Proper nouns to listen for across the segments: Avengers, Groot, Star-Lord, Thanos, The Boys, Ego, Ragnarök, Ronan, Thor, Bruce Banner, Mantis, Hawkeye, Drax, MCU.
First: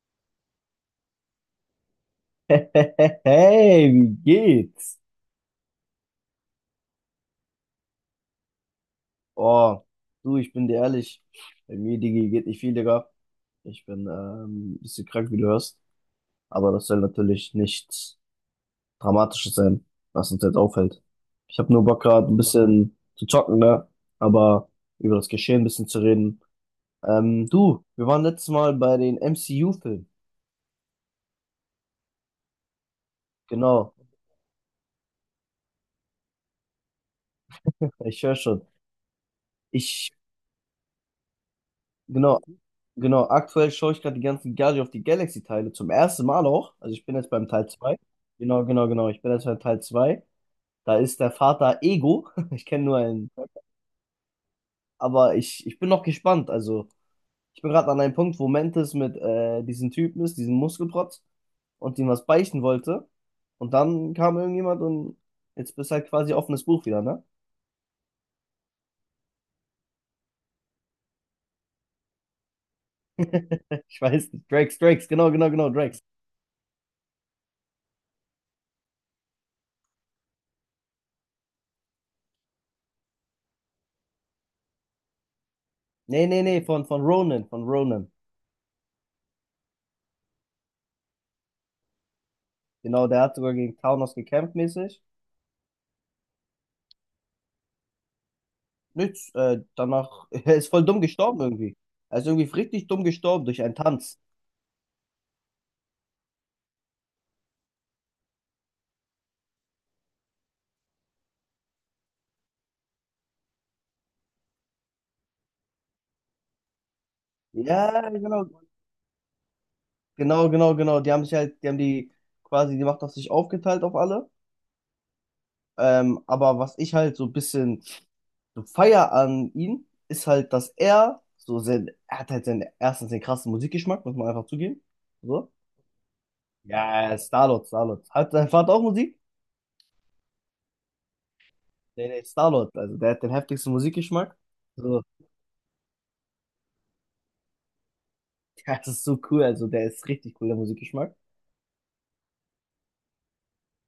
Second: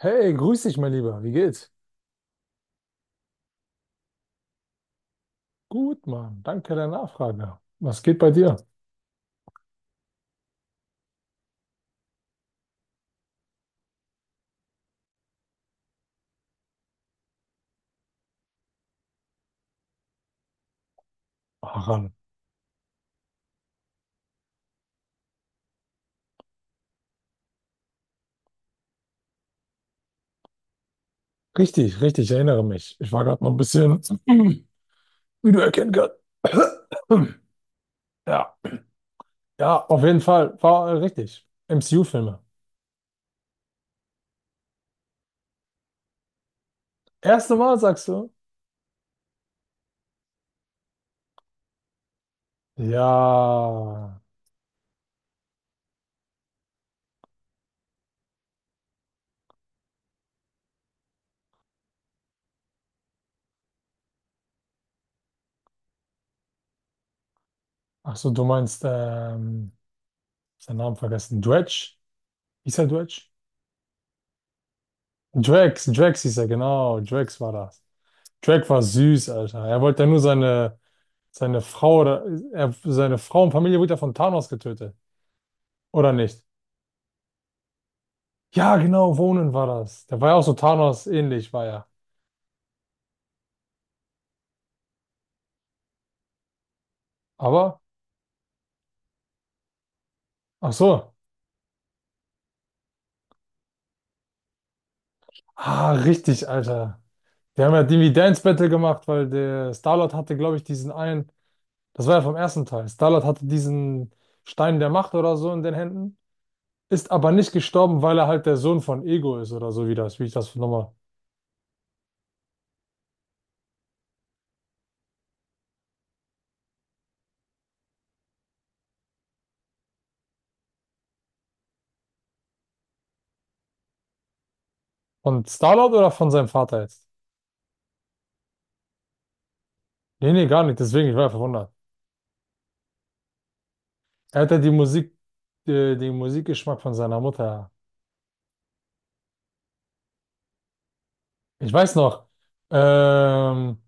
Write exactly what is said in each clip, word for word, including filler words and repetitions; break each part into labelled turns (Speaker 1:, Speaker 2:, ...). Speaker 1: Hey, grüß dich, mein Lieber. Wie geht's?
Speaker 2: Hey, wie geht's?
Speaker 1: Gut, Mann. Danke der Nachfrage. Was geht bei dir?
Speaker 2: Oh, du, ich bin dir ehrlich, bei mir, Digi, geht nicht viel, Digga. Ich bin ähm, ein bisschen krank, wie du hörst. Aber das soll natürlich nichts Dramatisches sein, was uns jetzt auffällt. Ich habe nur Bock
Speaker 1: Ran.
Speaker 2: gerade ein bisschen zu zocken, ne? Aber über das Geschehen ein bisschen zu reden. Ähm, du, wir waren letztes Mal bei den M C U-Filmen.
Speaker 1: Richtig, richtig. Ich erinnere mich. Ich war gerade noch ein
Speaker 2: Genau,
Speaker 1: bisschen, wie du erkennen kannst.
Speaker 2: ich höre
Speaker 1: Ja,
Speaker 2: schon.
Speaker 1: ja, auf
Speaker 2: Ich,
Speaker 1: jeden Fall. War äh, richtig. M C U-Filme.
Speaker 2: genau, Genau, aktuell schaue ich gerade die ganzen Guardians of the Galaxy-Teile zum ersten Mal auch. Also ich bin jetzt beim
Speaker 1: Erste
Speaker 2: Teil
Speaker 1: Mal,
Speaker 2: zwei.
Speaker 1: sagst du?
Speaker 2: Genau, genau, genau. Ich bin jetzt beim Teil zwei. Da ist der Vater Ego. Ich kenne nur einen.
Speaker 1: Ja.
Speaker 2: Aber ich, ich bin noch gespannt. Also ich bin gerade an einem Punkt, wo Mantis mit äh, diesem Typen ist, diesem Muskelprotz, und ihm was beichten wollte. Und dann kam irgendjemand und jetzt bist halt quasi offenes Buch wieder, ne?
Speaker 1: Ach so, du meinst, ähm, seinen Namen vergessen. Dredge? Hieß er Dredge?
Speaker 2: Ich weiß nicht. Drax, Drax, genau, genau, genau,
Speaker 1: Drax,
Speaker 2: Drax.
Speaker 1: Drax hieß er, genau. Drax war das. Drax war süß, Alter. Er wollte ja nur seine Seine Frau oder er, seine Frau und Familie wurde ja von Thanos getötet. Oder
Speaker 2: Nee,
Speaker 1: nicht?
Speaker 2: nee, nee, von, von Ronan, von Ronan.
Speaker 1: Ja, genau, Ronan war das. Der war ja auch so Thanos ähnlich, war ja.
Speaker 2: Genau, der hat sogar gegen Thanos gekämpft mäßig.
Speaker 1: Aber,
Speaker 2: Nichts. Äh, danach, er ist
Speaker 1: ach
Speaker 2: voll dumm
Speaker 1: so.
Speaker 2: gestorben irgendwie. Er ist irgendwie richtig dumm gestorben durch einen Tanz.
Speaker 1: Ah, richtig, Alter. Die haben ja irgendwie Dance Battle gemacht, weil der Star-Lord hatte, glaube ich, diesen einen, das war ja vom ersten Teil. Star-Lord hatte diesen Stein der Macht oder so in den Händen, ist aber nicht gestorben,
Speaker 2: Ja,
Speaker 1: weil er halt der
Speaker 2: genau,
Speaker 1: Sohn von Ego ist oder so, wie das, wie ich
Speaker 2: genau,
Speaker 1: das
Speaker 2: genau,
Speaker 1: nochmal.
Speaker 2: genau. Die haben sich halt, die haben die quasi die Macht auf sich aufgeteilt auf alle. Ähm, aber was ich halt so ein bisschen so feier an ihm, ist halt, dass er so sein, er hat halt seinen, erstens den krassen Musikgeschmack, muss man einfach zugeben.
Speaker 1: Von
Speaker 2: So.
Speaker 1: Star-Lord oder von seinem Vater jetzt?
Speaker 2: Ja, Star-Lord, Star-Lord. Hat dein Vater auch Musik?
Speaker 1: Nee, nee, gar nicht, deswegen, ich war ja verwundert.
Speaker 2: Nee, nee, Star-Lord. Also der hat den heftigsten Musikgeschmack.
Speaker 1: Er hat ja die
Speaker 2: So,
Speaker 1: Musik, äh, den Musikgeschmack von seiner Mutter.
Speaker 2: das ist so cool. Also der ist richtig cool, der Musikgeschmack.
Speaker 1: Ich weiß noch, ähm,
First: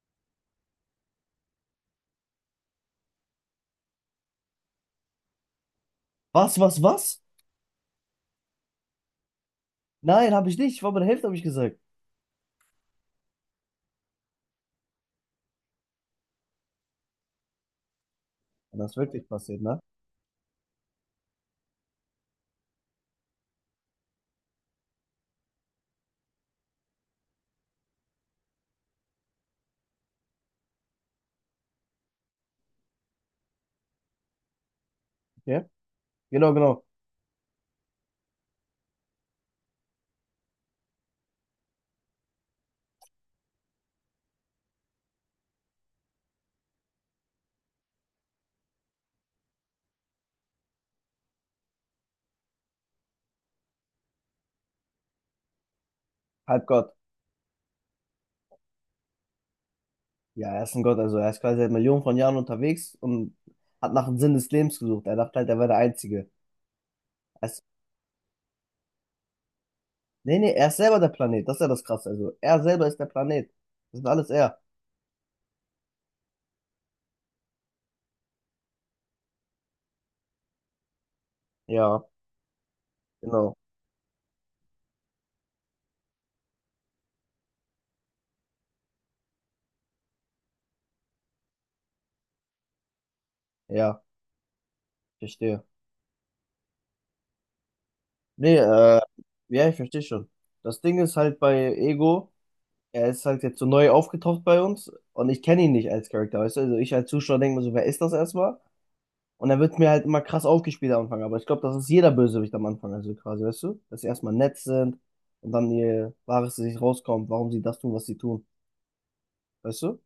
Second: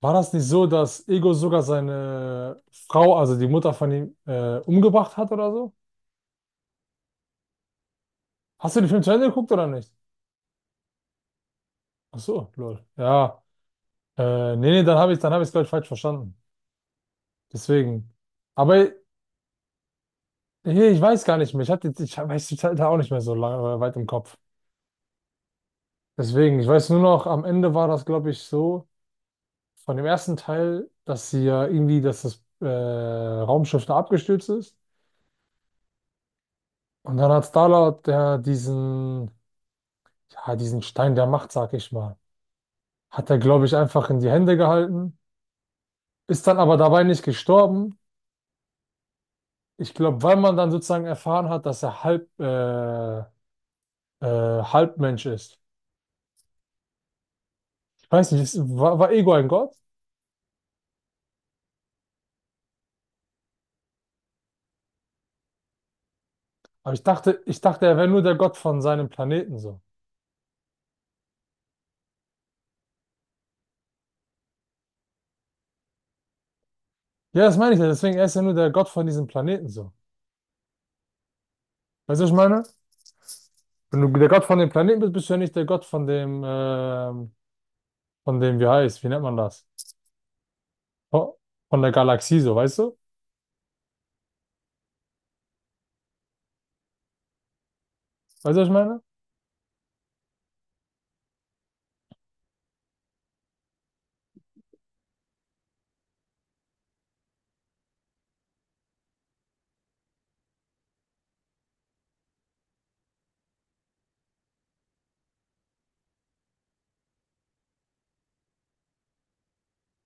Speaker 1: war das nicht so, dass Ego sogar seine Frau, also die Mutter von ihm, äh, umgebracht hat oder so?
Speaker 2: Was, was, was?
Speaker 1: Hast du den Film zu Ende geguckt oder nicht?
Speaker 2: Nein, habe ich nicht. Ich war bei der Hälfte, habe ich gesagt.
Speaker 1: Ach so, lol. Ja, äh, nee, nee, dann habe ich, dann habe ich es, glaube ich, falsch verstanden. Deswegen.
Speaker 2: Und
Speaker 1: Aber
Speaker 2: das ist wirklich passiert, ne?
Speaker 1: hier, ich weiß gar nicht mehr. Ich hatte, ich weiß die Zeit da auch nicht mehr so lange, weit im Kopf. Deswegen, ich weiß nur noch, am Ende war das, glaube ich, so. Von dem ersten Teil, dass sie ja irgendwie, dass das äh, Raumschiff da abgestürzt ist.
Speaker 2: Okay. Genau, genau.
Speaker 1: Und dann hat Star-Lord der diesen, ja, diesen Stein der Macht, sag ich mal, hat er, glaube ich, einfach in die Hände gehalten, ist dann aber dabei nicht gestorben. Ich glaube, weil man dann sozusagen erfahren hat, dass er halb, äh, äh, Halbmensch ist.
Speaker 2: Halbgott.
Speaker 1: Ich weiß nicht, ist, war, war Ego ein Gott?
Speaker 2: Ja, er ist ein Gott. Also er ist quasi seit Millionen von Jahren unterwegs und hat nach dem Sinn des Lebens gesucht. Er dachte halt, er wäre der Einzige.
Speaker 1: Aber ich dachte,
Speaker 2: Er
Speaker 1: ich
Speaker 2: ist,
Speaker 1: dachte, er wäre nur der Gott von seinem Planeten so.
Speaker 2: nee, nee, er ist selber der Planet. Das ist ja das Krasse. Also er selber ist der Planet. Das ist alles er.
Speaker 1: Ja, das meine ich ja, deswegen, er ist ja nur der Gott von diesem Planeten so.
Speaker 2: Ja,
Speaker 1: Weißt du, was ich meine?
Speaker 2: genau.
Speaker 1: Wenn du der Gott von dem Planeten bist, bist du ja nicht der Gott von dem, ähm, von dem, wie heißt, wie nennt man das? Von von der Galaxie, so, weißt du?
Speaker 2: Ja, verstehe.
Speaker 1: Weißt
Speaker 2: Nee,
Speaker 1: du, was ich
Speaker 2: äh,
Speaker 1: meine?
Speaker 2: ja, ich verstehe schon. Das Ding ist halt bei Ego, er ist halt jetzt so neu aufgetaucht bei uns und ich kenne ihn nicht als Charakter, weißt du? Also ich als Zuschauer denke mir so, wer ist das erstmal? Und dann wird mir halt immer krass aufgespielt am Anfang. Aber ich glaube, das ist jeder Bösewicht am Anfang. Also quasi, weißt du? Dass sie erstmal nett sind und dann ihr wahres Gesicht rauskommt, warum sie das tun, was sie tun. Weißt du?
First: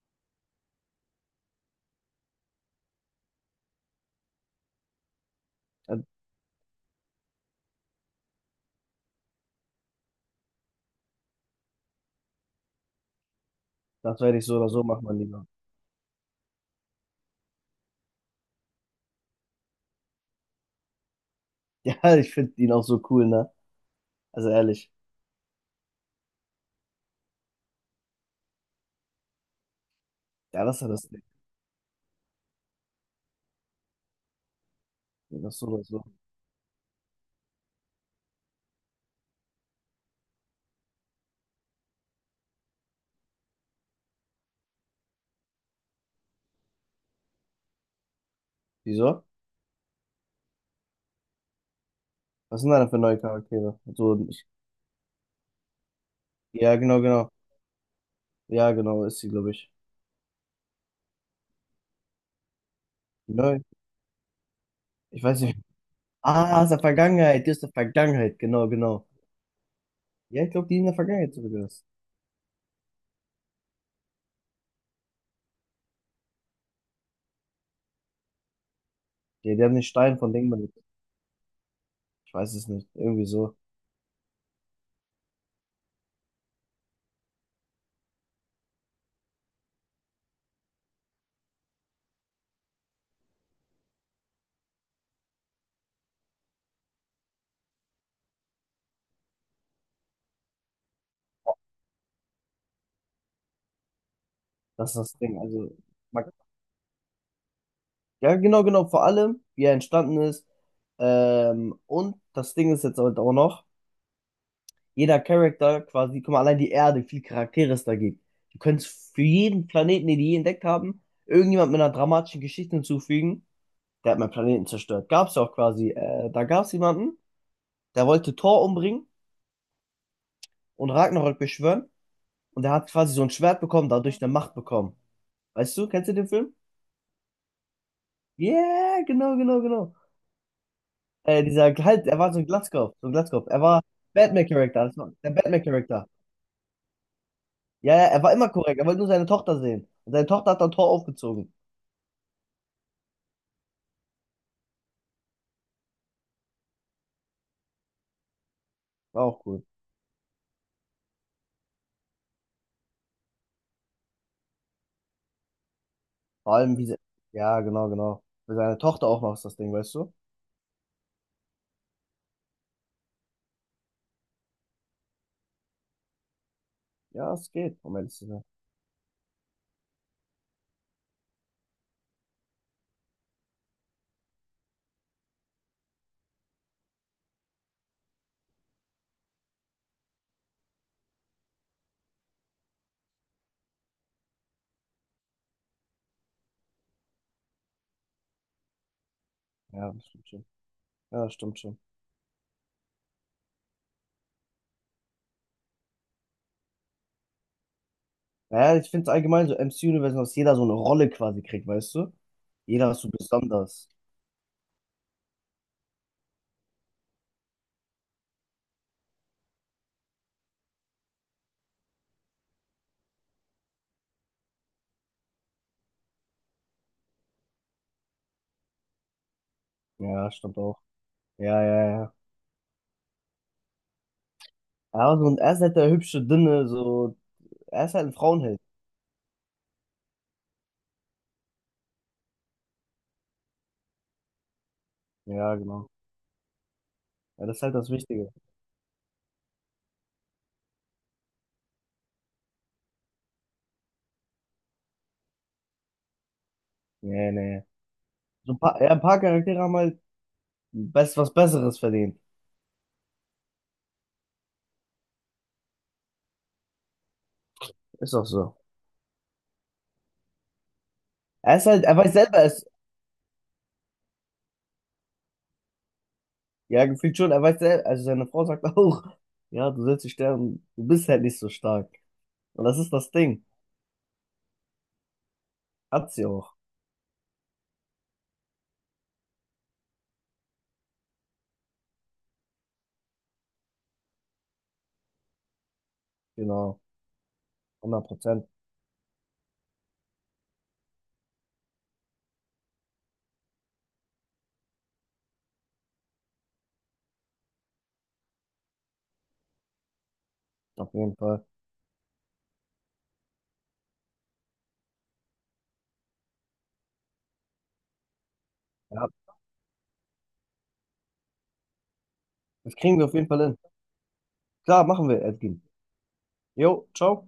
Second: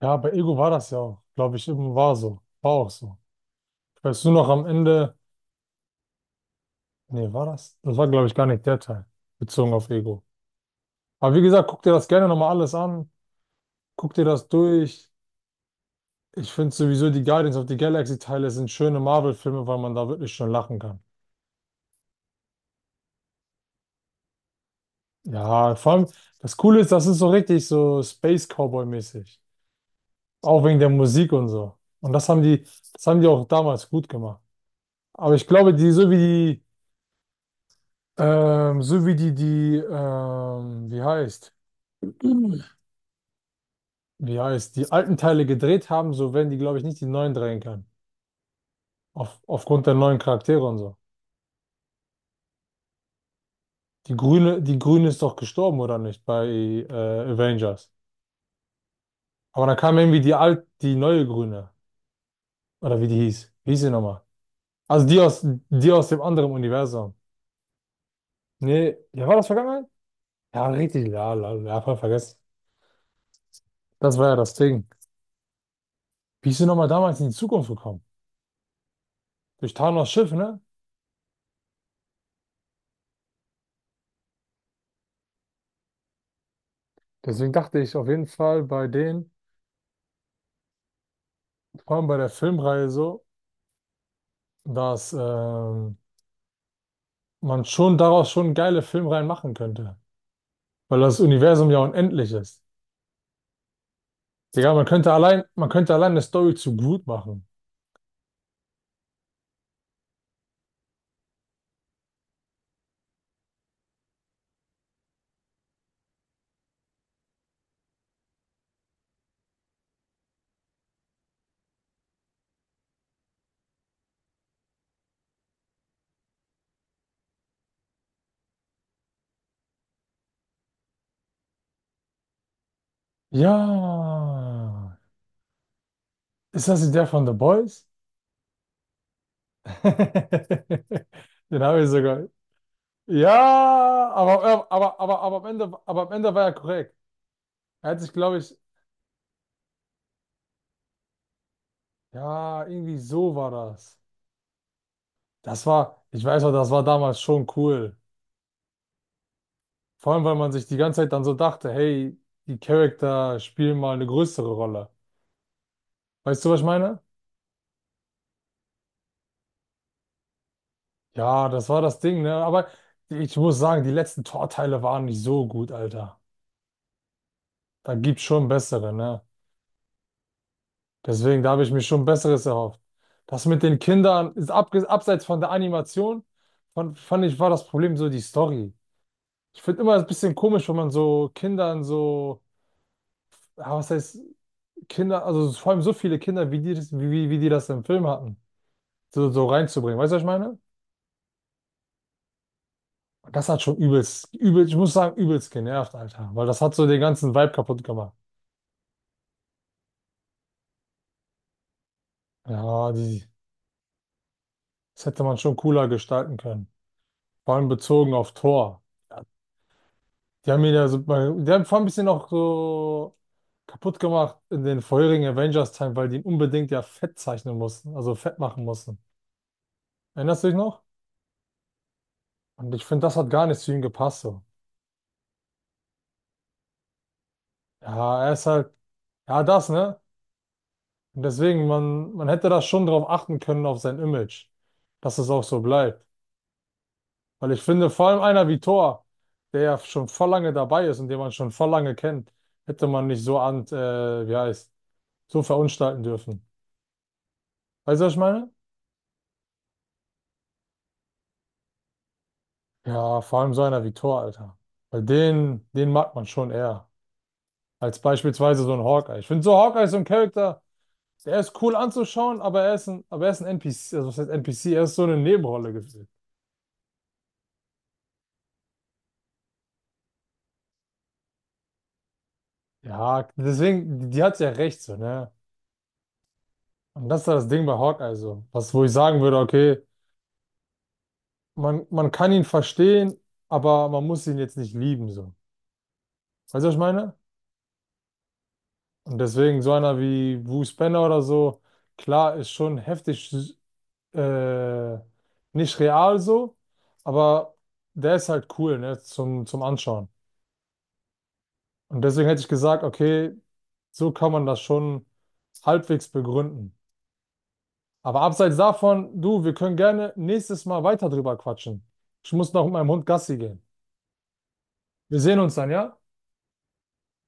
Speaker 1: Ja, bei Ego war das ja auch, glaube ich, eben war so. War auch so. Weißt du noch am Ende,
Speaker 2: Ja,
Speaker 1: nee, war das? Das war, glaube ich, gar nicht der Teil, bezogen auf Ego. Aber wie gesagt, guck dir das gerne nochmal alles an. Guck
Speaker 2: das
Speaker 1: dir
Speaker 2: werde ich
Speaker 1: das
Speaker 2: so oder so machen,
Speaker 1: durch.
Speaker 2: mein Lieber.
Speaker 1: Ich finde sowieso die Guardians of the Galaxy-Teile sind schöne Marvel-Filme, weil man da wirklich schon lachen kann.
Speaker 2: Ja, ich finde ihn auch so cool, ne? Also ehrlich.
Speaker 1: Ja, vor allem, das Coole ist, das ist so richtig so Space Cowboy-mäßig. Auch
Speaker 2: Ja, das
Speaker 1: wegen
Speaker 2: ist ja
Speaker 1: der
Speaker 2: das Ding.
Speaker 1: Musik und so. Und das haben die, das haben die auch damals gut gemacht. Aber ich
Speaker 2: Das so
Speaker 1: glaube,
Speaker 2: oder
Speaker 1: die,
Speaker 2: so.
Speaker 1: so wie die, ähm, so wie die, die, ähm, wie heißt, wie heißt, die alten Teile gedreht haben, so werden die, glaube ich, nicht die neuen drehen können.
Speaker 2: Wieso?
Speaker 1: Auf, aufgrund der neuen Charaktere und so.
Speaker 2: Was sind da denn für neue Charaktere?
Speaker 1: Die
Speaker 2: So, ich,
Speaker 1: Grüne, die Grüne ist doch gestorben, oder nicht, bei
Speaker 2: ja,
Speaker 1: äh,
Speaker 2: genau, genau.
Speaker 1: Avengers.
Speaker 2: Ja, genau, ist sie, glaube
Speaker 1: Aber
Speaker 2: ich.
Speaker 1: dann kam irgendwie die alt, die neue Grüne. Oder wie die hieß.
Speaker 2: Neu.
Speaker 1: Wie hieß sie nochmal? Also die
Speaker 2: Ich weiß
Speaker 1: aus,
Speaker 2: nicht.
Speaker 1: die aus dem anderen
Speaker 2: Ah, aus der
Speaker 1: Universum.
Speaker 2: Vergangenheit. Die ist der Vergangenheit. Genau,
Speaker 1: Nee,
Speaker 2: genau.
Speaker 1: ja, war das vergangenheit?
Speaker 2: Ja, ich
Speaker 1: Ja,
Speaker 2: glaube, die in der
Speaker 1: richtig, ja,
Speaker 2: Vergangenheit
Speaker 1: la-
Speaker 2: sogar
Speaker 1: ja,
Speaker 2: ist.
Speaker 1: voll vergessen. Das war ja das Ding. Wie ist denn nochmal damals in die Zukunft gekommen?
Speaker 2: Ja, die
Speaker 1: Durch
Speaker 2: haben den
Speaker 1: Thanos
Speaker 2: Stein
Speaker 1: Schiff,
Speaker 2: von
Speaker 1: ne?
Speaker 2: Dingman. Ich weiß es nicht. Irgendwie so.
Speaker 1: Deswegen dachte ich auf jeden Fall bei denen, vor allem bei der Filmreihe so, dass ähm, man schon daraus schon geile Filmreihen machen könnte. Weil das Universum ja unendlich ist. Digga, man
Speaker 2: Das ist
Speaker 1: könnte
Speaker 2: das Ding.
Speaker 1: allein, man
Speaker 2: Also,
Speaker 1: könnte allein eine
Speaker 2: man,
Speaker 1: Story zu Groot machen.
Speaker 2: ja, genau, genau. Vor allem, wie er entstanden ist. Ähm, und das Ding ist jetzt halt auch noch, jeder Charakter quasi, guck mal, allein die Erde, wie viele Charaktere es da gibt. Du könntest für jeden Planeten, den die je entdeckt haben, irgendjemand mit einer dramatischen Geschichte hinzufügen. Der hat meinen Planeten zerstört. Gab's ja auch quasi. Äh, da gab es jemanden, der wollte Thor umbringen und Ragnarök beschwören. Und der hat quasi so ein Schwert bekommen, dadurch eine Macht bekommen.
Speaker 1: Ja.
Speaker 2: Weißt du, kennst du den Film?
Speaker 1: Ist das der von The Boys?
Speaker 2: Yeah, genau, genau, genau. Äh,
Speaker 1: Den
Speaker 2: dieser,
Speaker 1: habe ich
Speaker 2: halt, er
Speaker 1: sogar,
Speaker 2: war so ein Glatzkopf, so ein Glatzkopf. Er war
Speaker 1: ja, aber, äh,
Speaker 2: Batman-Charakter, das
Speaker 1: aber,
Speaker 2: war
Speaker 1: aber,
Speaker 2: der
Speaker 1: aber, am Ende, aber
Speaker 2: Batman-Charakter.
Speaker 1: am Ende war er korrekt. Er
Speaker 2: Ja,
Speaker 1: hat
Speaker 2: ja,
Speaker 1: sich,
Speaker 2: er war
Speaker 1: glaube
Speaker 2: immer
Speaker 1: ich,
Speaker 2: korrekt, er wollte nur seine Tochter sehen. Und seine Tochter hat dann Tor aufgezogen.
Speaker 1: ja, irgendwie so war das. Das war, ich weiß noch, das war damals schon cool.
Speaker 2: War auch cool.
Speaker 1: Vor allem, weil man sich die ganze Zeit dann so dachte, hey, die Charakter spielen mal eine größere Rolle. Weißt du,
Speaker 2: Vor
Speaker 1: was ich
Speaker 2: allem, wie sie,
Speaker 1: meine?
Speaker 2: ja, genau, genau. Für seine Tochter auch noch ist das Ding, weißt du?
Speaker 1: Ja, das war das Ding, ne? Aber ich muss sagen, die letzten Torteile waren nicht so gut, Alter.
Speaker 2: Ja, es geht,
Speaker 1: Da
Speaker 2: um ehrlich
Speaker 1: gibt's
Speaker 2: zu sein.
Speaker 1: schon bessere, ne? Deswegen, da habe ich mir schon Besseres erhofft. Das mit den Kindern ist abge abseits von der Animation, fand, fand ich, war das Problem so die Story. Ich finde immer ein bisschen komisch, wenn man so Kindern so, ja, was heißt Kinder, also so, vor allem so viele Kinder, wie die, das- wie, wie wie die das im Film hatten, so, so
Speaker 2: Ja,
Speaker 1: reinzubringen.
Speaker 2: das
Speaker 1: Weißt du, was ich
Speaker 2: stimmt schon.
Speaker 1: meine?
Speaker 2: Ja, das stimmt schon.
Speaker 1: Und das hat schon übelst, übel, ich muss sagen, übelst genervt, Alter, weil das hat so den ganzen Vibe kaputt gemacht.
Speaker 2: Naja, ich finde es allgemein so M C-Universum, dass jeder so eine Rolle quasi kriegt, weißt du?
Speaker 1: Ja,
Speaker 2: Jeder ist so
Speaker 1: die,
Speaker 2: besonders.
Speaker 1: das hätte man schon cooler gestalten können. Vor allem bezogen auf Thor. Ja, die haben ihn da super, die haben vor allem ein bisschen auch so kaputt gemacht in den vorherigen Avengers-Teilen, weil die ihn unbedingt ja fett zeichnen mussten, also fett machen mussten.
Speaker 2: Ja,
Speaker 1: Erinnerst du dich
Speaker 2: stimmt auch.
Speaker 1: noch?
Speaker 2: Ja, ja, ja.
Speaker 1: Und ich finde, das hat gar nicht zu ihm gepasst so.
Speaker 2: Er aber so, ein er ist halt der hübsche, dünne, so, er ist halt ein
Speaker 1: Ja, er ist
Speaker 2: Frauenheld.
Speaker 1: halt, ja, das, ne? Und deswegen, man, man hätte da schon drauf achten können, auf sein Image, dass es auch
Speaker 2: Ja,
Speaker 1: so
Speaker 2: genau.
Speaker 1: bleibt.
Speaker 2: Ja,
Speaker 1: Weil
Speaker 2: das
Speaker 1: ich
Speaker 2: ist halt
Speaker 1: finde,
Speaker 2: das
Speaker 1: vor allem
Speaker 2: Wichtige.
Speaker 1: einer wie Thor, der ja schon voll lange dabei ist und den man schon voll lange kennt, hätte man nicht so an, äh, wie heißt, so verunstalten dürfen.
Speaker 2: Nee, nee.
Speaker 1: Weißt du, was ich meine?
Speaker 2: So ein paar, ja, ein paar Charaktere haben halt best, was Besseres verdient.
Speaker 1: Ja, vor allem so einer wie Thor, Alter. Weil den, den mag man schon eher. Als
Speaker 2: Ist doch so.
Speaker 1: beispielsweise so ein Hawkeye. Ich finde so Hawkeye ist so ein Charakter, der
Speaker 2: Er
Speaker 1: ist
Speaker 2: ist
Speaker 1: cool
Speaker 2: halt, er weiß
Speaker 1: anzuschauen,
Speaker 2: selber,
Speaker 1: aber
Speaker 2: es,
Speaker 1: er ist ein, aber er ist ein N P C, also was heißt N P C, er ist so eine Nebenrolle gefühlt.
Speaker 2: ja, gefühlt schon, er weiß selber, also seine Frau sagt auch, ja, du sollst dich sterben, du bist halt nicht so stark. Und das ist das
Speaker 1: Ja,
Speaker 2: Ding.
Speaker 1: deswegen, die, die hat ja recht so, ne?
Speaker 2: Hat sie auch.
Speaker 1: Und das ist ja das Ding bei Hawkeye so. Was, wo ich sagen würde, okay, man, man kann ihn verstehen, aber man muss ihn jetzt nicht lieben, so. Weißt du, was ich
Speaker 2: Genau.
Speaker 1: meine?
Speaker 2: Hundert Prozent.
Speaker 1: Und deswegen so einer wie Bruce Banner oder so, klar, ist schon heftig, äh, nicht real so, aber der ist halt cool, ne, zum, zum Anschauen.
Speaker 2: Auf jeden Fall.
Speaker 1: Und deswegen hätte ich gesagt, okay, so kann man das schon halbwegs begründen. Aber abseits
Speaker 2: Ja,
Speaker 1: davon, du, wir können gerne nächstes Mal weiter drüber quatschen. Ich muss noch mit
Speaker 2: das
Speaker 1: meinem
Speaker 2: kriegen
Speaker 1: Hund
Speaker 2: wir auf jeden
Speaker 1: Gassi
Speaker 2: Fall hin.
Speaker 1: gehen.
Speaker 2: Klar, machen
Speaker 1: Wir
Speaker 2: wir,
Speaker 1: sehen uns
Speaker 2: Edgin.
Speaker 1: dann, ja?
Speaker 2: Jo, ciao.